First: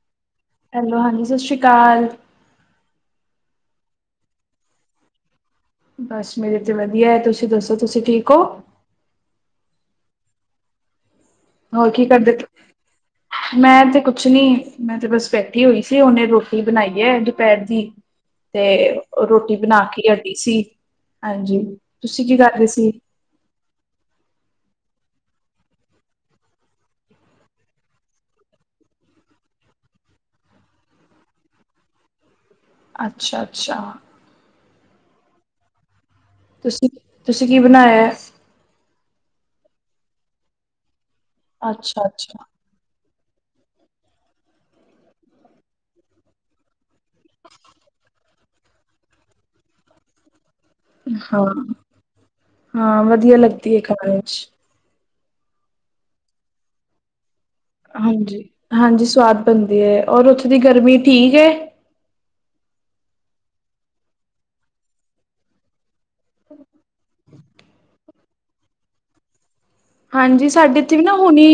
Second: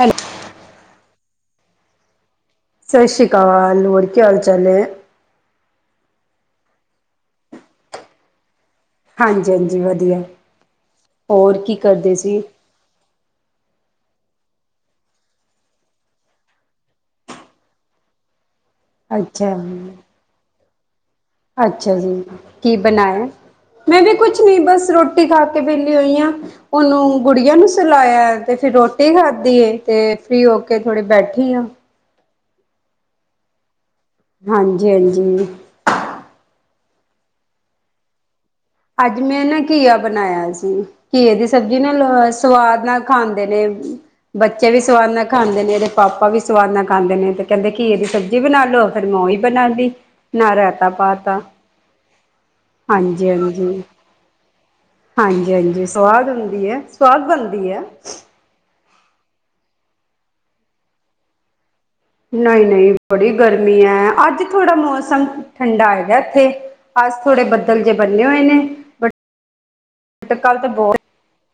ਹਾਂਜੀ ਹੈਲੋ ਹਾਂਜੀ ਸਤਿ ਸ਼੍ਰੀ ਅਕਾਲ ਸਤਿ ਸ਼੍ਰੀ ਅਕਾਲ, ਹੋਰ ਕੀ ਹਾਲ ਚਾਲ ਏ। ਬਸ ਮੇਰੇ ਤੇ ਵਧੀਆ ਹੈ, ਤੁਸੀਂ ਦੱਸੋ ਤੁਸੀਂ ਠੀਕ ਹੋ। ਹਾਂਜੀ ਹਾਂਜੀ ਵਧੀਆ ਹੋ ਕੀ ਕਰਦੇ ਮੈਂ ਤੇ ਕੁਛ ਨੀ, ਮੈਂ ਤੇ ਬਸ ਬੈਠੀ ਹੋਈ ਸੀ, ਹੁਣੇ ਰੋਟੀ ਬਣਾਈ ਹੈ ਦੁਪਹਿਰ ਦੀ ਤੇ ਔ ਅੱਛਾ ਰੋਟੀ ਬਣਾ ਕੇ ਹੀ ਹਟੀ ਸੀ ਹਾਂਜੀ ਅੱਛਾ ਜੀ, ਤੁਸੀਂ ਕਰ ਰਹੇ ਕੀ ਸੀ ਬਣਾਇਆ। ਦੀਦੀ, ਕੁਛ ਨੀ ਬਸ ਰੋਟੀ ਖਾ ਕੇ ਵਿਹਲੀ ਹੋਈ ਹਾਂ। ਉਹਨੂੰ ਗੁੜੀਆਂ ਨੂੰ ਸੁਲਾਇਆ, ਤੇ ਫਿਰ ਰੋਟੀ ਖਾਧੀ ਏ, ਤੇ ਫਰੀ ਹੋ ਕੇ ਥੋੜੇ ਬੈਠੀ ਆ ਅੱਛਾ ਅੱਛਾ। ਹਾਂਜੀ, ਹਾਂਜੀ। ਤੁਸੀਂ ਤੁਸੀਂ ਕੀ ਬਣਾਇਆ ਹੈ। ਅੱਜ ਮੈਂ ਨਾ ਘੀਆ ਬਣਾਇਆ ਸੀ ਘੀਏ ਦੀ ਸਬਜ਼ੀ ਨਾ ਅੱਛਾ ਅੱਛਾ ਸਵਾਦ ਨਾਲ। ਖਾਂਦੇ, ਨੇ। ਬੱਚੇ ਵੀ ਸਵਾਦ ਨਾਲ ਖਾਂਦੇ ਨੇ ਇਹਦੇ ਪਾਪਾ ਵੀ ਸਵਾਦ ਨਾ ਖਾਂਦੇ ਨੇ ਤੇ ਕਹਿੰਦੇ ਨੇ ਘਿਆ ਦਿ ਸਬ। ਜੀ ਬਣਾ ਲਓ ਫਿਰ ਮੂੰ ਓਏ ਬਣਾਦੀ ਨਾਲ਼ ਰਾਇਤਾ। ਪਾ ਤਾ ਹਾਂ ਹਾਂ ਹਾਂਜੀ ਵਧੀਆ ਲੱਗਦੀ ਹੈ ਹਾਂਜੀ ਖਾਣ ਵਿੱਚ। ਹਾਂਜੀ, ਹਾਂਜੀ ਸਵਾਦ ਹੁੰਦੀ ਹੈ। ਸਵਾਦ ਬਣਦੀ ਹੈ। ਹਾਂਜੀ ਹਾਂਜੀ ਸਵਾਦ ਬਣਦੀ ਹੈ ਔਰ ਉੱਥੇ ਦੀ ਗਰਮੀ ਠੀਕ ਏ। ਨਹੀਂ ਨਹੀਂ ਬੜੀ ਗਰਮੀ ਹੈ, ਅੱਜ ਥੋੜ੍ਹਾ ਮੌਸਮ ਠੰਡਾ ਹੈਗਾ ਇੱਥੇ। ਅੱਜ, ਥੋੜੇ ਬੱਦਲ ਜਿਹੇ ਬੰਨੇ, ਹੋਏ ਨੇ ਬਟ। ਹਾਂਜੀ ਕੱਲ ਤਾਂ ਸਾਡੇ ਇਥੇ ਬਹੁਤ ਵੀ ਨਾ ਹੁਣੀ।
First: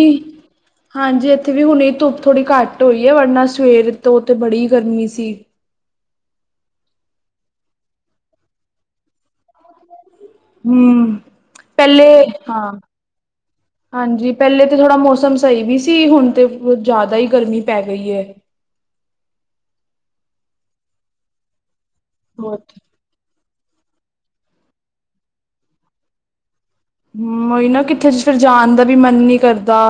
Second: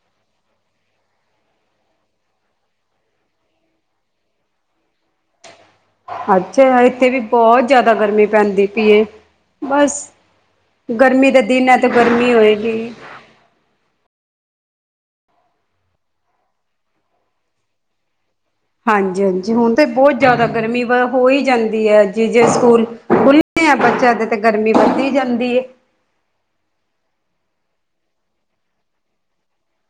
ਹਾਂਜੀ ਇੱਥੇ ਵੀ ਹੁਣ ਧੁੱਪ ਥੋੜ੍ਹੀ ਘੱਟ ਹੋਈ ਹੈ, ਵਰਨਾ ਸਵੇਰ ਤੋਂ ਬੜੀ ਗਰਮੀ ਸੀ। ਅੱਛਾ ਇੱਥੇ ਵੀ ਬਹੁਤ ਜ਼ਿਆਦਾ ਗਰਮੀ ਪੈਂਦੀ ਪਈਏ ਬਸ। ਹਮ ਗਰਮੀ ਦਾ ਦਿਨ ਹੈ, ਤੇ ਪਹਿਲੇ ਗਰਮੀ ਹਾਂ ਹੋਏਗੀ। ਹਾਂਜੀ, ਪਹਿਲੇ ਤਾਂ ਥੋੜ੍ਹਾ ਮੌਸਮ ਸਹੀ ਵੀ ਸੀ ਹੁਣ ਤੇ ਜ਼ਿਆਦਾ ਹੀ ਗਰਮੀ ਪੈ ਗਈ ਹੈ। ਹਾਂਜੀ ਹਾਂਜੀ ਹੁਣ ਤੇ ਬਹੁਤ ਜ਼ਿਆਦਾ ਗਰਮੀ ਹੋ। ਹੀ ਜਾਂਦੀ ਹੈ ਜੀ ਜੇ ਬਹੁਤ ਸਕੂਲ। ਖੁਲ ਤੇ ਆ ਬੱਚਿਆਂ ਦੇ ਤੇ ਗਰਮੀ ਵੱਧੀ ਜਾਂਦੀ ਹੈ। ਹੂ ਉਹੀ ਨਾ ਕਿੱਥੇ ਫਿਰ ਜਾਣ ਦਾ, ਵੀ ਮਨ ਨੀ ਕਰਦਾ।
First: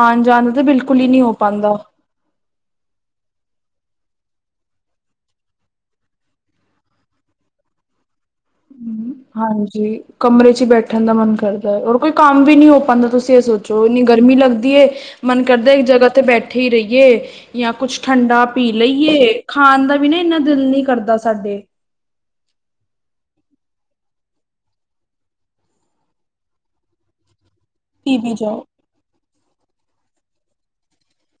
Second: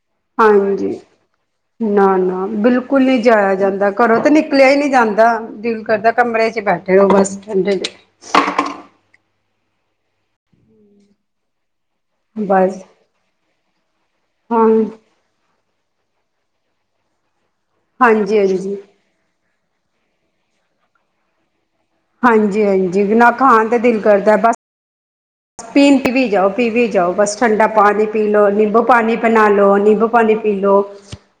ਆਉਣ ਜਾਣ ਤਾਂ ਬਿਲਕੁਲ ਹੀ ਨਹੀ ਹੋ ਪਾਉਂਦਾ। ਨਾ, ਨਾ। ਬਿਲਕੁਲ ਨਹੀ ਜਾਇਆ ਜਾਂਦਾ ਘਰੋਂ ਤਾਂ ਨਿਕਲਿਆ ਹੀ ਨਹੀਂ ਜਾਂਦਾ ਦਿਲ ਕਰਦਾ ਕਮਰੇ ਚ ਬੇਹਟੇ। ਚਲੋ, ਬਸ। ਹ ਹਾਂਜੀ ਕਮਰੇ ਚ ਹੀ ਬੈਠਣ ਦਾ ਮਨ ਕਰਦਾ। ਹੋਰ ਕੋਈ ਕੰਮ ਵੀ ਨੀ ਬਸ ਹੋ ਪਾਉਂਦਾ ਤੁਸੀਂ ਇਹ ਸੋਚੋ ਇੰਨੀ ਗਰਮੀ ਹਾਂ ਲੱਗਦੀ ਏ। ਮਨ ਕਰਦਾ ਇੱਕ ਜਗ੍ਹਾ ਤੇ ਬਹਿਠੇ ਰਹੀਏ ਜਾਂ ਕੁਛ ਠੰਡਾ ਪੀ ਹਾਂਜੀ-ਹਾਂਜੀ। ਲਈਏ। ਖਾਣ ਦਾ ਵੀ ਨਾ ਦਿਲ ਨਹੀਂ ਕਰਦਾ ਸਾਡੇ। ਹਾਂਜੀ ਹਾਂਜੀ, ਨਾ ਖਾਣ ਦਾ ਦਿਲ ਕਰਦਾ ਬਸ। ਬਸ ਸਾਬੀਲ ਪੀ ਵੀ ਜਾਓ ਪੀ ਵੀ ਜਾਓ ਬਸ ਠੰਡਾ ਪਾਣੀ ਪੀ ਵੀ ਲੋ ਜਾਓ ਨਿੰਬੂ। ਪਾਣੀ ਬਣਾਲੋ ਨਿੰਬੂ ਪਾਣੀ ਪੀ ਲਓ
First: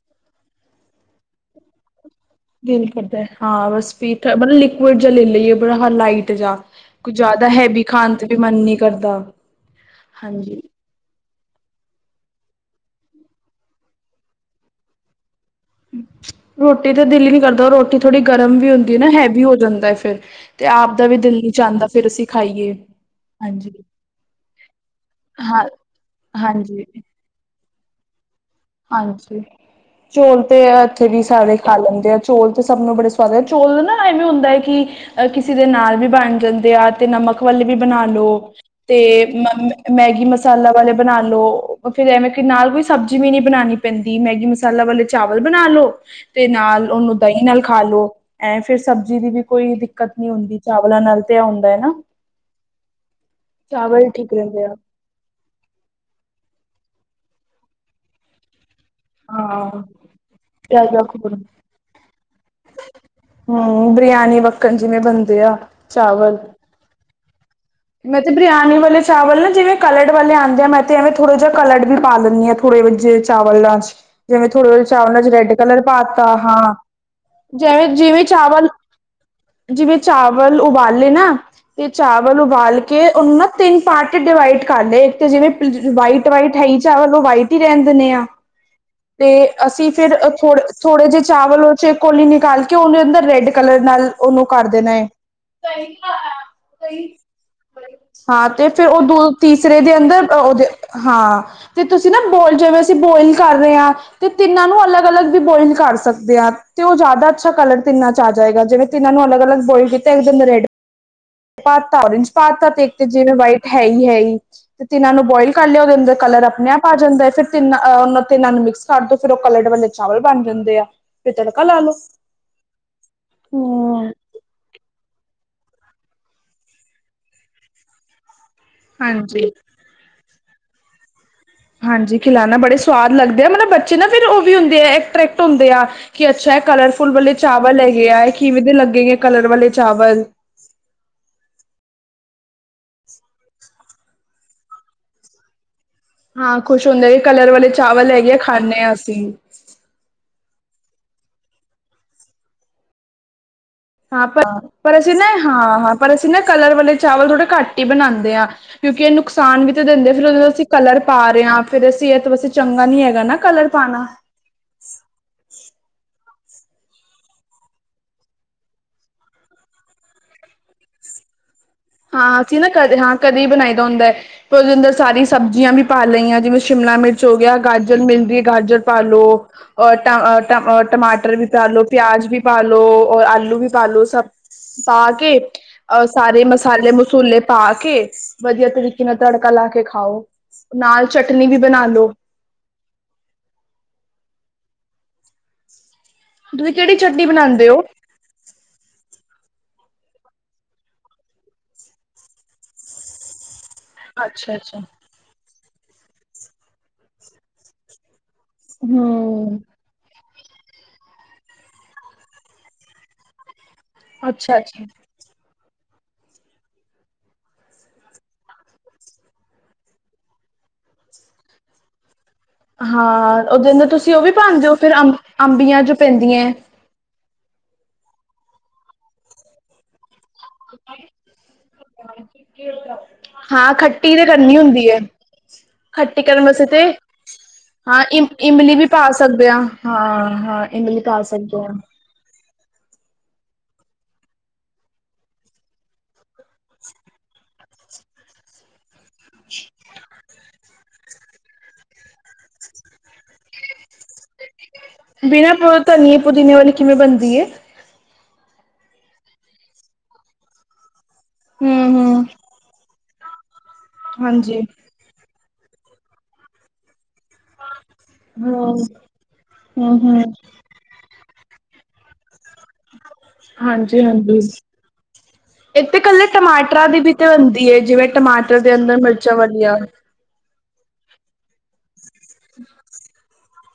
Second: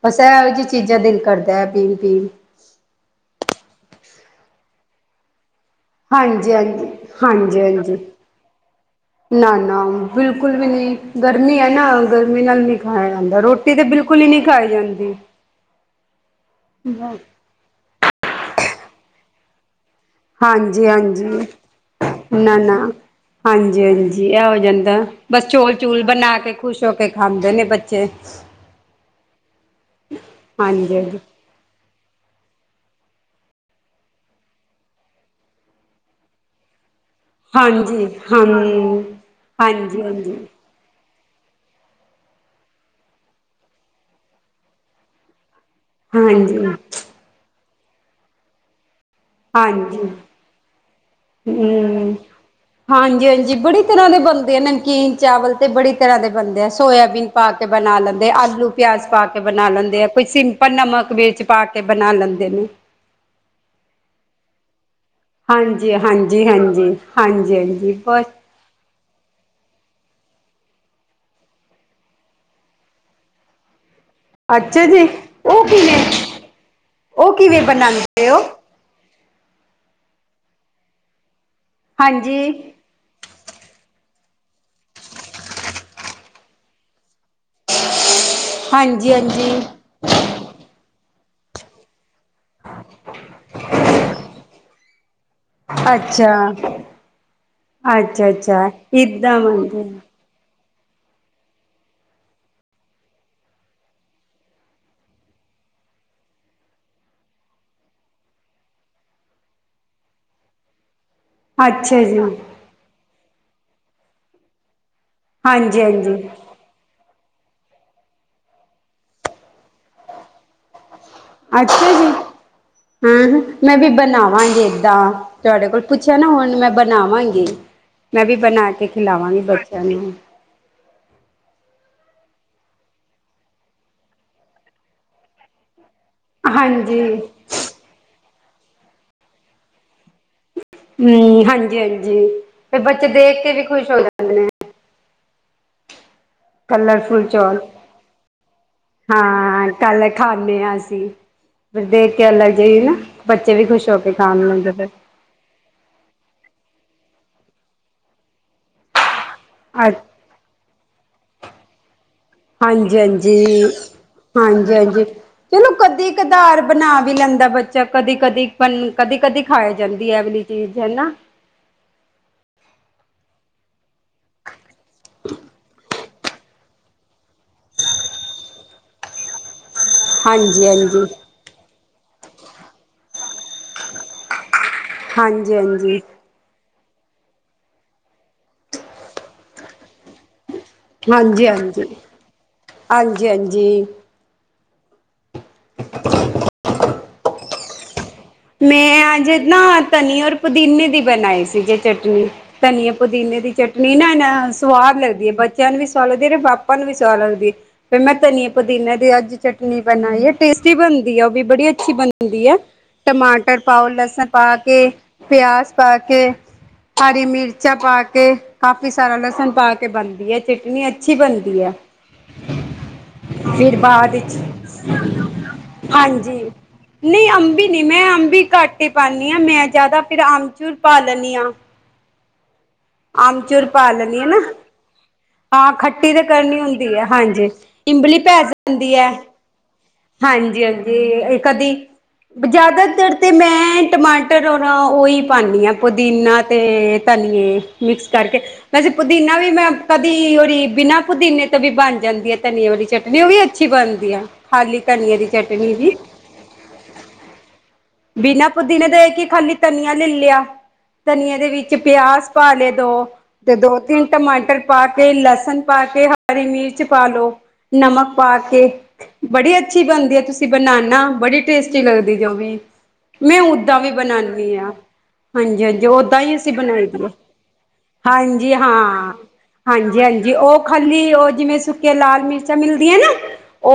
ਬਸ ਇਹੋ ਜਿਹੀਆਂ ਚੀਜ਼ਾਂ ਦਿਲ ਕਰਦਾ ਹੈ ਪੀਣ ਪੀਣ। ਦਿਲ ਕਰਦਾ ਹਾਂ, ਬਸ ਪੀ ਲਈ ਲਿਕਵਿਡ ਜਾ ਲੈ ਲਈਏ। ਬਥੋੜਾ ਲਾਈਟ ਹਾਂਜੀ ਜਾ ਹਾਂਜੀ ਕੁਝ ਜ਼ਿਆਦਾ ਹਾਂਜੀ ਹੈਵੀ ਹਾਂਜੀ ਖਾਣ ਤੇ ਵੀ ਮਨ ਨੀ ਕਰਦਾ। ਨਾ ਨਾ ਬਿਲਕੁਲ ਹਾਂਜੀ ਵੀ ਨਹੀਂ। ਗਰਮੀ ਹੈ ਨਾ, ਗਰਮੀ ਨਾਲ ਨਹੀਂ ਖਾਇਆ ਜਾਂਦਾ ਰੋਟੀ ਤਾਂ ਬਿਲਕੁਲ ਹੀ, ਨਹੀਂ ਖਾਈ ਜਾਂਦੀ। ਰੋਟੀ ਤਾਂ ਦਿਲ ਹੀ ਨੀ ਕਰਦਾ ਰੋਟੀ ਥੋੜੀ ਗਰਮ ਵੀ ਹੁੰਦੀ ਹੈ ਨਾ ਹੈਵੀ ਹੋ ਜਾਂਦੀ ਫਿਰ। ਤੇ, ਹਾਂਜੀ ਆਪ ਦਾ ਵੀ ਹਾਂਜੀ ਦਿਲ ਚ ਆਦਾ ਫਿਰ ਅਸੀਂ ਨਾ ਖਾਈਏ। ਨਾ ਹਾਂਜੀ ਹਾਂਜੀ, ਇਹ ਹੋ ਜਾਂਦਾ ਬਸ ਹਾਂ, ਚੋਲ ਚੂਲ ਬਣਾ ਕੇ ਖੁਸ਼ ਹਾਂਜੀ, ਹੋ ਕੇ। ਖਾਂਦੇ ਨੇ ਬੱਚੇ। ਹਾਂਜੀ ਚੋਲ ਤੇ ਹਾਂਜੀ ਇੱਥੇ ਵੀ ਸਾਰੇ। ਖਾ ਲੈਂਦੇ ਆ ਚੋਲ ਤੇ ਸਭ ਨੂੰ ਬੜੇ ਸਵਾਦ ਆ ਚੋਲ ਨਾ ਐਵੇਂ ਹੁੰਦਾ ਹੈ, ਕਿ। ਅਹ ਕਿਸੇ ਦੇ ਨਾਲ ਵੀ ਬਣ ਜਾਂਦੇ ਆ ਤੇ ਨਮਕ। ਵਾਲੇ ਵੀ ਬਣਾ ਹਾਂਜੀ ਹਾਂਜੀ ਲੋ ਹਾਂ ਤੇ ਹਾਂਜੀ ਮੈਗੀ ਹਾਂਜੀ ਮਸਾਲਾ ਵਾਲੇ। ਬਣਾ ਲੋ ਫੇਰ ਐਵੇਂ ਨਾਲ ਕੋਈ ਸਬਜ਼ੀ ਵੀ ਨੀ। ਬਣਾਉਣੀ ਪੈਂਦੀ ਮੈਗੀ ਮਸਾਲਾ ਵਾਲੇ ਚਾਵਲ ਬਣਾ ਲਓ ਤੇ ਹਾਂਜੀ, ਨਾਲ ਉਹਨੂੰ। ਦਹੀਂ ਨਾਲ ਖਾ ਲੋ ਐ, ਫਿਰ ਸਬਜ਼ੀ ਦੀ ਵੀ। ਕੋਈ ਹਾਂਜੀ ਦਿੱਕਤ ਹੂੰ। ਨਹੀਂ ਹੁੰਦੀ ਚਾਵਲਾਂ ਨਾਲ ਤੇ ਇਹ ਹੁੰਦਾ ਨਾ। ਹਾਂਜੀ, ਹਾਂਜੀ ਬੜੀ ਤਰ੍ਹਾਂ ਚਾਵਲ ਦੇ ਠੀਕ ਬਣਦੇ ਆ ਰਹਿੰਦੇ ਨਮਕੀਨ, ਚਾਵਲ। ਤੇ ਬੜੀ ਤਰ੍ਹਾਂ ਦੇ ਬਣਦੇ ਆ ਸੋਇਆਬੀਨ ਪਾ ਕੇ ਬਣਾ ਲੈਂਦੇ ਆਲੂ। ਪਿਆਜ ਪਾ ਕੇ ਬਣਾ ਹਾਂ। ਲੈਂਦੇ ਆ। ਕੋਈ ਸਿੰਪਲ ਪਿਆਜ ਦਾ ਨਮਕ ਖੂਰ ਵਿੱਚ ਪਾ ਕੇ ਬਣਾ ਲੈਂਦੇ ਨੇ। ਹਮ ਬਰਿਆਨੀ ਵੱਕਣ ਜਿਵੇਂ ਬੰਨਦੀ ਹਾਂਜੀ- ਹਾਂਜੀ ਹਾਂਜੀ - ਹਾਂਜੀ ਹਾਂ। ਮੈਂ ਤੇ ਬਿਰਆਨੀ ਵਾਲੇ। ਚਾਵਲ ਨਾ ਜਿਵੇਂ ਕਲਰ ਵਾਲੇ ਆਉਂਦੇ ਆ। ਮੈਂ ਤੇ ਐਵੇਂ ਥੋੜਾ ਜਿਹਾ ਕਲਰਡ ਵੀ ਪਾ ਲਦੀ ਹਾਂ। ਥੋੜ੍ਹੇ ਵਿਚ ਚਾਹਲ ਜਿਵੇਂ ਥੋੜ੍ਹੇ ਰਹੇ ਅੱਛਾ ਜੀ ਚਾਵਲ ਚ' ਰੈੱਡ ਉਹ ਕਲਰ ਕਿਵੇਂ ਪਾਤਾ ਹਾਂ। ਉਹ ਕਿਵੇਂ ਜਿਵੇਂ। ਜਿਵੇਂ ਬਣਾਉਂਦੇ ਹੋ? ਚਾਵਲ। ਜਿਵੇਂ ਚਾਵਲ ਉਬਾਲੇ ਨਾ ਤੇ ਹਾਂਜੀ, ਚਾਵਲ ਉ ਕੇ ਉਹ ਨਾ ਤਿੰਨ ਪਾਰਟ ਡਿਵਾਈਡ ਕਰ ਲਏ। ਇੱਕ ਤੇ ਜਿਵੇਂ ਵਟ ਵਾਈਟ ਹੈ ਚਾਵਲ ਉਹ ਵਾਈਟ ਰਹਿਣ ਦਿੰਦੇ ਹਾਂ ਹਾਂਜੀ, ਤੇ ਹਾਂਜੀ ਅਸੀਂ ਫੇਿਰ ਥੋੜ - ਥੋੜੇ ਜਿਹੇ ਚਾਵਲ। ਚੇ ਕੋਲੀ ਨਿਕਾਲ ਕੇ। ਉਹਨੂੰ ਅੰਦਰ ਰੈੱਡ' ਕਲਰ ਨਾਲ ਉਹਨੂੰ ਕਰ ਦੇਣਾ। ਸਹੀ- ਅੱਛਾ, ਸਹੀ ਅੱਛਾ, ਹਾਂ। ਅੱਛਾ ਤੇ ਫਿਰ ਉਹ ਦੋ ਏਦਾਂ ਤੀਸਰੇ ਬਣਦੇ ਦੇ ਆ। ਅੰਦਰ ਉਹਦੇ ਹਾਂ। ਤੇ ਤੁਸੀਂ ਨਾ ਬੋਲ ਜਿਵੇਂ। ਅਸੀਂ ਬੋਇਲ ਕਰ ਰਹੇ ਹਾਂ। ਤੇ ਤਿੰਨਾਂ ਨੂੰ ਅਲੱਗ- ਅਲੱਗ ਵੀ ਬੋਇਲ ਕਰ ਸਕਦੇ ਆ। ਤੇ ਉਹ ਜ਼ਿਆਦਾ ਅੱਛਾ ਕਲਰ ਤਿੰਨਾਂ ਚ ਆ ਜਾਏਗਾ ਜਿਵੇਂ। ਤ ਇਹਨਾਂ ਨੂੰ ਅਲਗ- ਅਲਗ ਬੋਲ ਕਿਤਾ ਇੱਕਮ ਰੈਡ ਪਾਤਾ ਅੱਛਾ ਜੀ, ਓਰਂਜ ਪਾਤਾ। ਦੇਖਦੇ ਜਿਵੇਂ ਵਾਈਟ ਹੈ ਹੀ - ਹੈ ਹੀ। ਤੇ ਇਹਨਾਂ ਨੂੰ ਬੋਇਲ ਕਰ ਹਾਂਜੀ, ਲਿਆ। ਉਹਦੇ ਅੰਦਰ ਹਾਂਜੀ ਕਲਰ ਆਪਣੇ ਆਪ ਪਾ ਜਾਂਦਾ ਫਿਰ ਤਿੰਨਾਂ ਉਹ ਤਿੰਨਾਂ ਨੂੰ, ਮਿਕਸ ਕਰ ਦਿੰਦੇ। ਫਿਰ ਉਹ ਕਲਰ ਵਾਲੇ ਚਾਵਲ ਬਣ ਜਾਂਦੇ ਆ। ਫਿਰ ਤੜਕਾ ਲਾ ਅੱਛਾ ਲੋ ਜੀ। ਹਾਂ ਮੈਂ ਵੀ ਬਣਾਵਾਂਗੀ। ਦਾਂ ਤੁਹਾਡੇ ਕੋਲ ਪੁੱਛਿਆ ਨਾ। ਹੁਣ ਮੈਂ ਬਣਾਵਾਂਗੀ ਮੈਂ ਵੀ ਬਣਾ ਕੇ ਖਿਲਾਵਾਂਗੀ। ਹਾਂਜੀ ਬੱਚੇ ਚਨੂੰ [inaudible] ਹਾਂਜੀ ਖਿਲਾਨਣਾ ਬੜੇ ਸਵਾਦ ਲੱਗਦੇ ਆ ਵ ਮਤਲਬ ਬੱਚੇ ਨਾ ਫ਼ਿਰ ਉਹ ਵੀ ਹੁੰਦੇ ਆ। ਅਟਰੈਕਟ' ਹੁੰਦੇ ਆ। ਕੀ ਅੱਛਾ ਹੈ। ਹਾਂਜੀ ਕਲਰਫੁੱਲ ਵਾਲੇ ਚਾਵਲ ਹੈਗੇ ਆ ਹੈ। ਕਿਵੇਂ ਦੇ ਲੱਗੇ? ਗੇ ਕਲਰ ਵਾਲੇ ਚਾਵਲ। ਹਮ ਹਾਂਜੀ - ਹਾਂਜੀ ਫਿਰ ਬੱਚੇ ਦੇਖ ਕੇ ਵੀ ਖੁਸ਼ ਹੋ ਜਾਂਦੇ ਨੇ। ਹਾਂ ਖੁਸ਼ ਹੁੰਦਾ ਕਲਰਫੁਲ ਕਲਰ ਚੌਲ ਵਾਲੇ ਚਾਵਲ ਹੈਗੇ ਆ ਖਾਂਦੇ ਹਾਂ। ਅਸੀਂ ਹਾਂ ਕੱਲ ਖਾਂਦੇ ਹਾਂ। ਅਸੀਂ ਫਿਰ ਦੇਖ ਕੇ ਅਲੱਗ ਜਿਹੇ ਨਾ ਬੱਚੇ ਵੀ ਖੁਸ਼ ਹੋ ਕੇ ਹਾਂ ਪ। ਖਾਣ ਲੈਂਦੇ ਫਿਰ ਪਰ ਅਸੀਂ ਨਾ ਹਾਂ - ਹਾਂ ਪਰ ਅਸੀਂ ਨਾ ਕਲਰ ਵਾਲੇ ਚਾਵਲ ਥੋੜ੍ਹੇ ਘੱਟ ਹੀ ਬਣਾਉਂਦੇ ਹਾਂ। ਕਿਉਂਕਿ ਇਹ ਨੁਕਸਾਨ ਵੀ ਤੇ ਦਿੰਦੇ। ਫਿਰ ਉਹਦੇ ਅਸੀਂ ਕਰ ਪਾ ਰਹੇ ਹਾਂ। ਫ਼ਿਰ ਅਸੀਂ ਇਹ ਚੰਗਾ ਹਾਂਜੀ ਨਹੀਂ ਹੈਗਾ ਨਾ ਹਾਂਜੀ ਕਲਰ ਪਾਉਣਾ। ਹਾਂਜੀ - ਹਾਂਜੀ। ਚਲੋ ਕਦੀ ਕਧਾਰ ਬਣਾ ਵੀ ਲੈਂਦਾ ਬੱਚਾ ਕਦੀ- ਕਦੀ - ਕਦੀ। ਕਦੀ ਖਾ ਜਾਂਦੀ ਹੈ ਵਾਲੀ। ਚੀਜ਼ ਹੈ ਨਾ। ਹਾਂ ਅਸੀਂ ਨਾ। ਕਦੇ ਹਾਂ ਕਦੇ ਬਣਾਈ ਦਾ ਹੁੰਦਾ ਹੈ। ਉਹਦੇ ਅੰਦਰ ਸਾਰੀ ਸਬਜ਼ੀਆਂ ਵੀ। ਪਾ ਲਈ ਹਾਂ ਜਿਵੇਂ ਸ਼ਿਮਲਾ ਮਿਰਚ ਹੋ। ਗਿਆ ਗਾਜਰ ਮਿਲਦੀ ਹੈ। ਗਾਜਰ ਪਾਾਲ ਲੋ ਔਰ ਹਾਂਜੀ ਹਾਂਜੀ ਟਮਾਟਰ ਵੀ ਪਾਾਲ ਲੋ ਪਿਆਜ ਵੀ ਪਾਾਲ ਲੋ ਔਰ ਆਲੂ ਵੀ ਪਾ ਲੋ ਸਭ। ਪਾ ਕੇ। ਹਾਂਜੀ ਹਾਂਜੀ ਅਹ ਸਾਰੇ ਮਸਲੇ। ਮਸਾਲੇ - ਮਸੂਲੇ ਪਾ ਕੇ ਵਧੀਆ ਤਰੀਕੇ ਨਾਲ ਤੜਕਾ ਲਾ ਕੇ ਖਾਓ। ਨਾਲ ਚਟਨੀ ਹਾਂਜੀ ਵੀ ਬਣਾ ਹਾਂਜੀ ਲੋ। ਹਾਂਜੀ - ਹਾਂਜੀ। ਹ। ਤੁਸੀਂ ਕਿਹੜੀ ਚਟਨੀ ਬਣਾਉਂਦੇ ਹੋ। ਮੈਂ ਅਜੇ ਨਾ ਧਨੀ ਔਰ ਪੁਦੀਨੇ ਦੀ ਬਣਾਈ ਸੀ। ਜੇ ਚਟਨੀ ਧਨੀਆ, ਪੁਦੀਨੇ ਦੀ ਚੱਟਨੀ। ਨਹੀਂ ਨਾਨਾ ਅੱਛਾ ਅੱਛਾ ਸਵਾਦ ਲੱਗਦੀ ਹੈ। ਬੱਚਿਆਂ ਨੂੰ ਵੀ ਸਵਾਦ ਲੱਗਦੀ ਹੈ ਪਾਪਾ ਨੂੰ ਵੀ ਸਵਾਦ ਲੱਗਦੀ ਹੈ। ਫਿਰ ਮੈਂ ਧਨੀ ਪੁਦੀਨਾੇ ਦੀ ਅੱਜ ਹਮ ਚਟਨੀ ਬਣਾਈ ਹੈ। ਟੇਸਟੀ ਬਣਦੀ ਆ ਉਹ ਵੀ ਬੜੀ ਅੱਛੀ ਬਣਦੀ ਆ। ਟਮਾਟਰ ਪਾਓ ਲਸਣ ਪਾ ਅੱਛਾ ਕੇ। ਅੱਛਾ ਪਿਆਜ਼ ਪਾ ਕੇ। ਹਰੀ ਮਿਰਚਾਂ ਪਾ ਕੇ। ਕਾਫ਼ੀ ਸਾਰਾ ਲਸਣ ਪਾ ਕੇ ਬਣਦੀ ਹੈ। ਚਟਨੀ ਅੱਛੀ ਬਣਦੀ ਹੈ। ਹਾਂ ਉਹਦੇ ਫਿਰ ਨਾਲ ਬਾਅਦ ਤੁਸੀਂ ਉਹ ਵੀ ਵਿੱਚ ਪਾਦੇ ਹੋ। ਫਿਰ ਅੰ ਅੰਬੀਆਂ ਚ ਹਾਂਜੀ ਪੈਂਦੀਆਂ। ਨਹੀਂ ਅੰਬੀ ਨਹੀਂ, ਮੈਂ ਅੰਬੀ ਕੱਟ ਕੇ ਹੀ ਪਾਉਦੀ ਹਾਂ। ਮੈਂ ਜ਼ਿਆਦਾ ਫਿਰ ਅੰਮਚੂਰ ਪਾ ਲੈਂਦੀ ਹਾਂ। ਹਾਂ ਖੱਟੀ ਲੈਨੀ ਆ ਤੇ ਨਾ ਕਰਨੀ ਹੁੰਦੀ ਹੈ। ਹਾਂ ਖੱਟੀ ਤੇ ਕਰਨ ਕਰਨੀ ਵਾਸਤੇ ਤੇ ਹੁੰਦੀ ਹੈ ਹਾਂਜੀ ਹਾਂ ਇਮਲੀ ਇਮ ਪੈ ਇਮਲੀ ਵੀ ਜਾਂਦੀ ਹੈ। ਪਾ ਸਕਦੇ ਹਾਂ ਹਾਂ ਹਾਂਜੀ ਹਾਂ ਹਾਂਜੀ ਇਮਲੀ ਪਾ ਇਹ ਸਕਦੇ ਕਦੀ। ਹਾਂ ਜ਼ਿਆਦਾਤਰ ਤੇ ਮੈਂ ਟਮਾਟਰ ਔਰ ਉਹੀ ਪਾਉਦੀ ਹਾਂ ਪੁਦੀਨਾ ਤੇ ਧਨੀਏ। ਮਿਕਸ ਕਰਕੇ ਵੈਸੇ ਪੁਦੀਨਾ ਵੀ ਮੈਂ ਕਦੀ ਉਹਰੀ ਬਿਨਾਂ। ਪੁਦੀਨੇ ਤੋਂ ਵੀ ਬਣ ਜਾਂਦੀ ਹੈ ਧਨੀਏ ਵਾਲੀ ਚਟਨੀ ਉਹ ਵੀ ਅੱਛੀ ਬਣਦੀ ਆ। ਖਾਲੀ ਧਨੀਏ ਦੀ ਬਿਨਾਂ ਪੁ ਚਟਨੀ ਵੀ ਧਨੀਏ ਪੁਦੀਨੇ ਵਾਲੀ ਕਿਵੇਂ ਬਣਦੀ ਹੈ? ਬਿਨਾ ਪੁਦੀਨੇ ਦੇ ਕੇ ਖਾਲੀ ਧਨੀਆ ਲੈ ਲਿਆ। ਧਨੀਏ ਦੇ ਵਿੱਚ ਹਮ ਹਮ ਪਿਆਜ਼ ਪਾ ਲਏ ਦੋ ਤੇ ਦੋ ਤਿੰਨ ਟਮਾਟਰ ਹਾਂਜੀ ਪਾ। ਤੇ ਲਸਣ ਪਾ ਕੇ ਹਰੀ ਮਿਰਚ ਪਾ ਲੋ ਨਮਕ। ਪਾ ਹਾਂ। ਕੇ ਬੜੀ ਅੱਛੀ ਬਣਦੀ ਆ ਤੁਸੀਂ ਬਣਾਨਾ ਬੜੀ ਟੇਸਟੀ ਲੱਗਦੀ ਉਹ ਵੀ। ਮੈਂ ਓਦਾਂ ਵੀ ਹਾਂਜੀ ਹਾਂਜੀ ਬਣਾਉਦੀ ਹਾਂ। ਹਾਂਜੀ, ਹਾਂਜੀ ਇੱਕ ਤੇ ਉਹ ਤਾਂ ਇਕੱਲੇ ਹੀ ਅਸੀਂ ਟਮਾਟਰਾਂ ਦੀ ਬਣਾਈਦਾ ਵੀ ਤੇ ਬਣਦੀ ਹੈ ਜਿਵੇਂ ਹਾਂਜੀ ਟਮਾਟਰ ਦੇ ਅੰਦਰ ਹਾਂ। ਮਿਰਚਾਂ ਵਾਲੀਆਂ ਹਾਂਜੀ ਹਾਂਜੀ ਉਹ ਖਾਲੀ ਉਹ ਜਿਵੇਂ ਸੁੱਕੇ ਲਾਲ ਮਿਰਚਾਂ ਮਿਲਦੀਆਂ ਨਾ।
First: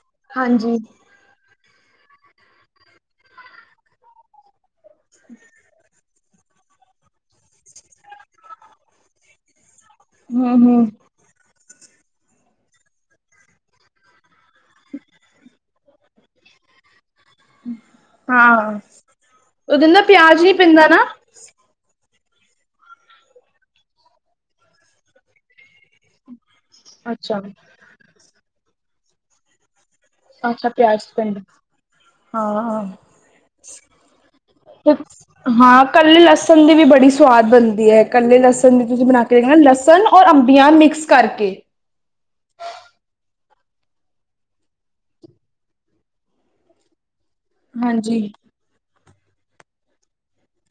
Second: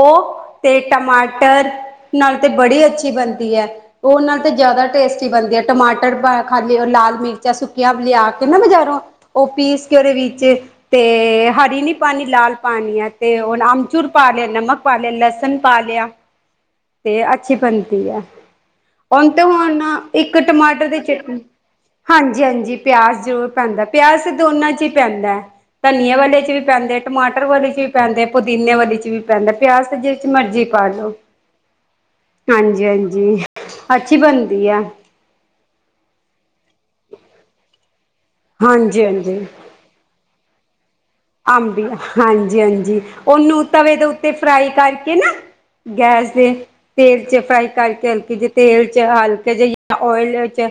ਉਹ ਹਾਂਜੀ ਤੇ ਟਮਾਟਰ ਨਾਲ ਤੇ ਬੜੀ ਅੱਛੀ ਬਣਦੀ ਹੈ। ਉਹ ਨਾਲ ਤੇ ਜ਼ਿਆਦਾ ਟੇਸਟੀ ਬਣਦੀ ਆ ਟਮਾਟਰ ਖਾਲੀ ਲਾਲ ਮਿਰਚਾਂ ਸੁੱਕੀਆਂ ਲਿਆ ਕੇ ਨਾ ਬਜ਼ਾਰੋਂ। ਉਹ ਪੀਸ ਕੇ ਉਹਦੇ ਵਿੱਚ ਹਮ ਹਮ ਤੇ। ਹਰੀ ਨਹੀਂ ਪਾਣੀ ਲਾਲ ਪਾਣੀ ਹੈ ਤੇ ਅਮਚੂੂਰ ਪਾ ਲਿਆ ਨਮਕ ਪਾ ਲਿਆ ਲਸਣ। ਪਾ ਲਿਆ। ਤੇ ਅੱਛੀ ਬਣਦੀ ਹੈ। ਹਾਂ ਉਹਨੇ ਤੇ ਹੁਣ ਉਹਦੇ ਨਾ ਇੱਕ ਪਿਆਜ ਨੀ ਟਮਾਟਰ ਪੈਂਦਾ ਦੀ ਨਾ ਚਟਨੀ। ਹਾਂਜੀ ਹਾਂਜੀ ਪਿਆਜ਼ ਜ਼ਰੂਰ ਪੈਂਦਾ ਪਿਆਜ਼ ਤੇ ਦੋਨਾਂ ਚ ਹੀ ਪੈਂਦਾ ਹੈ ਧਨੀਆ ਵਾਲੇ ਚ ਵੀ। ਪੈਂਦੇ ਅੱਛਾ ਟਮਾਟਰ ਵਾਲੀ ਚ ਵੀ ਪੈਂਦੇ ਪੁਦੀਨੇ ਵਾਲੀ ਚ ਵੀ ਪੈਂਦਾ ਪਿਆਜ ਤੇ ਜਿਸ ਚ ਮਰਜ਼ੀ ਅੱਛਾ ਪਾ ਪਿਆਜ ਲਉ। ਪੈਂਦਾ ਹਾਂ ਹਾਂਜੀ, ਹਾਂਜੀ ਅੱਛੀ ਬਣਦੀ ਆ। ਹਾਂ ਕੱਲੇ ਲਸਣ ਦੀ ਵੀ ਬੜੀ ਸਵਾਦ ਬਣਦੀ ਹੈ ਕੱਲੇ ਲਸਣ ਦੀ ਤੁਸੀਂ ਹਾਂਜੀ ਬਣਾ ਕੇ ਹਾਂਜੀ ਦੇਖਣਾ ਲਸਣ। ਔਰ ਅੰਬੀਆਂ ਮਿਕਸ। ਕਰਕੇ ਅੰਬੀਆਂ। ਹਾਂਜੀ, ਹਾਂਜੀ ਉਹਨੂੰ ਤਵੇ ਦੇ ਉੱਤੇ ਫਰਾਈ ਕਰਕੇ ਨਾ ਗੈਸ ਤੇ। ਤੇਲ ਚ' ਫਰਾਈ ਕਰਕੇ ਹਾਂਜੀ ਹਲਕੀ ਜ ਤੇਲ ਚ' ਹਲਕੇ ਜਿਹੀ ਓਇਲ ਵਿੱਚ।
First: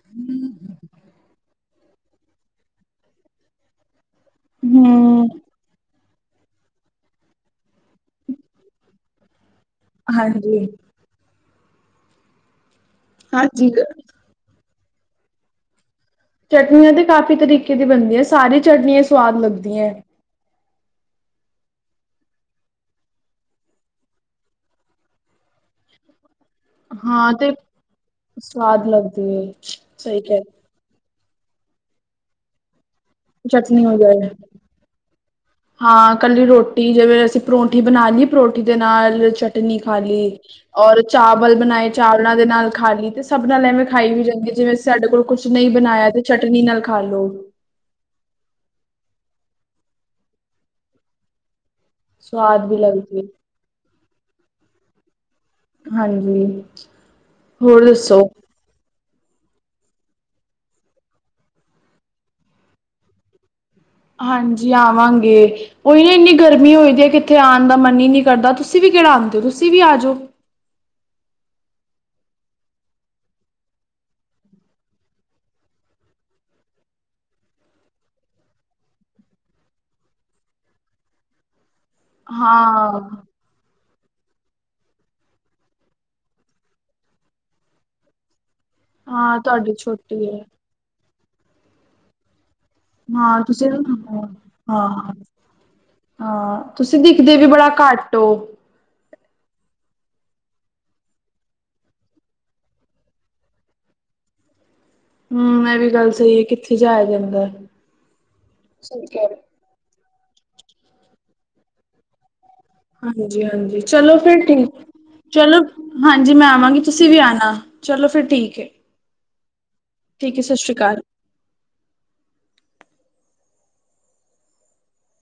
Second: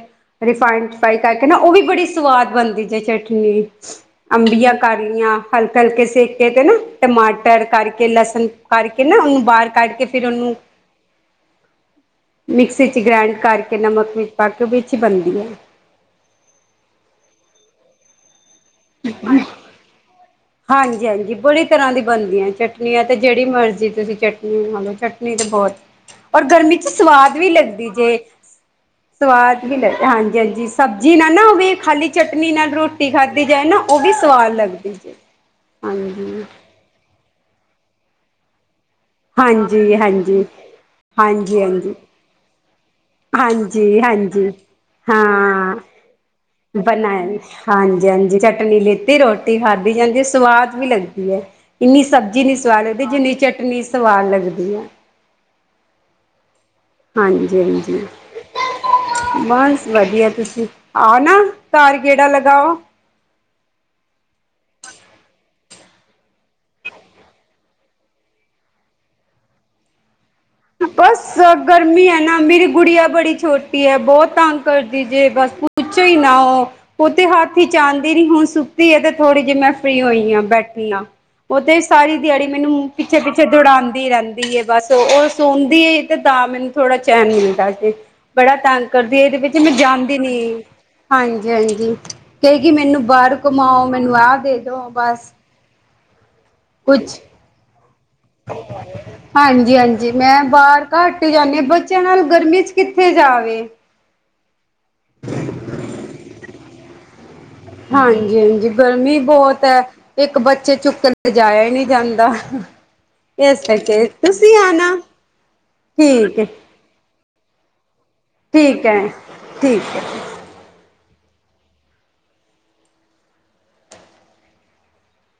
ਰਿਫਾਈਡ ਚ ਫਾਈ ਕਰਕੇ ਨਾ ਉਹ ਵੀ ਬੜੀ ਸਵਾਦ ਬਣਦੀ ਜੇ ਚਟਨੀ। ਅੰਬੀਆਂ ਕਰ ਹਮ ਲਈਆਂ। ਹਲਕੇ -ਹਲਕੇ ਸੇਕੇ ਤੇ ਨਾ, ਟਮਾਟਰ ਕਰਕੇ, ਲਸਣ ਕਰਕੇ ਨਾ ਉਹਨੂੰ ਬਾਹਰ। ਕੱਢ ਕੇ ਫਿਰ ਉਹਨੂੰ। ਹਾਂਜੀ ਮਿਕਸੀ ਚ ਗ੍ਰੈਂਡ ਹਾਂਜੀ ਕਰਕੇ ਨਮਕ ਵਿੱਚ ਪਾ ਕੇ ਉਹ ਵਿਚ ਈ ਬਣਦੀ ਹੈ। ਚਟਨੀਆਂ ਤੇ ਕਾਫ਼ੀ ਤਰੀਕੇ ਦੀ ਬਣਦੀਆਂ ਸਾਰੀ ਚਟਨੀਆਂ ਸਵਾਦ ਲੱਗਦੀਆਂ ਹੈ। ਹਾਂਜੀ ਹਾਂਜੀ ਬੜੀ ਤਰ੍ਹਾਂ ਦੀ ਬਣਦੀਆਂ ਚਟਨੀਆਂ ਤੇ ਜਿਹੜੀ ਮਰਜ਼ੀ ਤੁਸੀਂ ਚਟਨੀ ਲਓ ਚਟਨੀ ਤਾਂ ਬਹੁਤ। ਔਰ ਗਰਮੀ ਚ ਹਾਂ ਸਵਾਦ ਵੀ ਤੇ ਲੱਗਦੀ ਜੇ ਸਵਾਦ ਲੱਗਦੀ ਹੈ ਸਵਾਦ ਵੀ ਲੱਗ ਸਹੀ ਹਾਂਜੀ, ਕਹਿ ਹਾਂਜੀ। ਸਬਜ਼ੀ ਨਾਲ ਨਾ ਹੋਵੇ ਖਾਲੀ ਚਟਨੀ ਨਾਲ ਰੋਟੀ ਖਾਧੀ ਜਾਏ ਨਾ ਚਟਨੀ ਹੋ ਉਹ ਵੀ ਜਾਏ ਸਵਾਦ ਲੱਗਦੀ ਜੇ। ਹਾਂ ਹਾਂਜੀ ਕੱਲੀ ਰੋਟੀ ਜਿਵੇਂ ਅਸੀਂ ਪਰੌਂਠੀ ਬਣਾ ਲਈਏ ਪਰੌਂਠੀ ਦੇ ਨਾਲ। ਚਟਨੀ ਹਾਂਜੀ ਖਾ ਲਈਏ ਹਾਂਜੀ ਔਰ ਚਾਵਲ ਹਾਂਜੀ ਬਣਾਏ ਹਾਂਜੀ ਚਾਵਲਾਂ ਦੇ ਨਾਲ ਖਾ ਲਈ। ਤੇ ਸਭ ਨਾਲ ਐਵੇਂ ਹਾਂਜੀ ਖਾਈ ਵੀ ਜਾਂਦੀ ਹਾਂਜੀ ਜਿਵੇਂਂ ਸਾਡੇ ਕੋਲ ਕੁਛ ਨਹੀਂ ਹਾਂ ਬਣਾਇਆ ਤੇ ਚਟਨੀ ਨਾਲ ਖਾ ਲਉ। ਬਣਾਏ ਹਾਂਜੀ, ਹਾਂਜੀ ਚਟਨੀ ਲਿਤੀ ਰੋਟੀ ਖਾਧੀ ਜਾਂਦੀ ਸਵਾਦ ਵੀ ਲੱਗਦੀ ਹੈ। ਇੰਨੀ ਸਬਜ਼ੀ ਨਹੀਂ ਵੀ ਸਵਾਦ ਲਗਦੀ ਲੱਗਦੀ ਜਿੰਨੀ ਚਟਨੀ ਸਵਾਦ ਲਗਦੀ ਹੈ। ਹਾਂਜੀ। ਹਾਂਜੀ, ਹੋਰ ਹਾਂਜੀ। ਦੱਸੋ ਬਸ ਵਧੀਆ ਤੁਸੀਂ ਆਓ ਨਾ ਤਾਰ ਗੇੜਾ ਲਗਾਓ। ਹਾਂਜੀ ਆਵਾਂਗੇ। ਉਹੀ ਨਾ ਇੰਨੀ ਗਰਮੀ ਹੋਈ ਦੀ ਹੈ ਕਿੱਥੇ ਆਉਣ ਦਾ ਮਨ ਹੀ ਨਹੀਂ ਕਰਦਾ ਤੁਸੀਂ ਵੀ ਕਿਹੜਾ ਆਉਂਦੇ ਹੋ ਤੁਸੀਂ ਵੀ ਆ ਜਾਓ। ਬਸ ਗਰਮੀ ਹੈ ਨਾ ਮੇਰੀ ਗੁੜੀੀਆਂ ਬੜੀ ਛੋਟੀ ਹੈ। ਬਹੁਤ ਤੰਗ ਕਰਦੀ ਜੇ ਬਸ ਕੁਛ ਹੀ ਨਾਓ ਔਹ ਤੇ ਹੱਥ ਹੀ ਚ ਆਦੀ ਨੀ ਹੁਣ ਸੁੱਕਤੀ ਹੈ ਥੋੜ੍ਹੀ ਜਿਹੀ ਮੈਂ ਫ੍ਰਰੀ ਹੋਈ ਹਾਂ ਬੈਠ ਆ। ਔਹ ਤੇ ਸਾਰੀ ਦਿਹਾੜੀ ਮੈਨੂੰ ਹਾਂ ਪਿੱਛੇ ਪਿੱਛੇ ਦੌੜਾਉਂਦੀ ਰਹਿੰਦੀ ਏ ਬਸ ਔਹ ਔ ਸੌਦੀ ਤੇ ਤਾਂ ਮੈਨੂੰ ਥੋੜਾ ਚੈਨ ਮਿਲਦਾ ਜੇ ਬੜਾ ਤਗ ਕਦੀ ਇਹਦੇ ਹਾਂ ਪਿਛੇ ਮੈਂ ਤੁਹਾਡੀ ਜਾਂਦੀ ਛੋਟੀ ਨੀ ਹੈ ਹਾਂਜੀ- ਹਾਂਜੀ। ਕਏ ਗੀ ਮੈਨੂੰ ਬਾਹਰ ਹਾਂ ਘੁਮਾ ਤੁਸੀਂ ਔ ਮੈਨੂੰ ਹਾਂ ਆਹ ਦੇ ਦੋ ਹਾਂ ਬਸ ਹਾਂ, ਤੁਸੀਂ ਕੁਛ ਦਿਖਦੇ ਵੀ ਬੜਾ ਘੱਟ ਔ। ਹਾਂਜੀ -ਹਾਂਜੀ ਮੈਂ ਬਾਹਰ ਘੱਟ ਹੀ ਜਾਂਦੀ ਆ ਬੱਚਿਆਂ ਨਾਲ ਗਰਮੀ ਚ ਕਿੱਥੇ ਜਾਵੇ। ਹਮ ਇਹ ਵੀ ਗੱਲ ਸਹੀ ਹੈ ਕਿੱਥੇ ਜਾਇਆ ਜਾਂਦਾ ਐ। ਹਾਂਜੀ -ਹਾਂਜੀ ਗਰਮੀ ਬੋਤ ਐ। ਇੱਕ ਬੱਚੇ ਚੁੱਕ ਲਿਜਾਇਆ ਹੀ ਨਹੀਂ ਜਾਂਦਾ। ਹਾਂਜੀ- ਇਸ ਹਾਂਜੀ ਕਰਕੇ ਚਲੋ ਫਿਰ ਤੁਸੀਂ ਠੀਕ ਐ। ਆਣਾ ਚਲੋ ਹਾਂਜੀ ਠੀਕ ਹੈ ਮੈਂ ਆਵਾਂਗੀ, ਤੁਸੀਂ ਵੀ ਆਨਾ ਚਲੋ ਫਿਰ ਠੀਕ ਏ। ਠੀਕ ਹੈ। ਠੀਕ ਸਸ਼੍ਰੀ ਕਾਲ।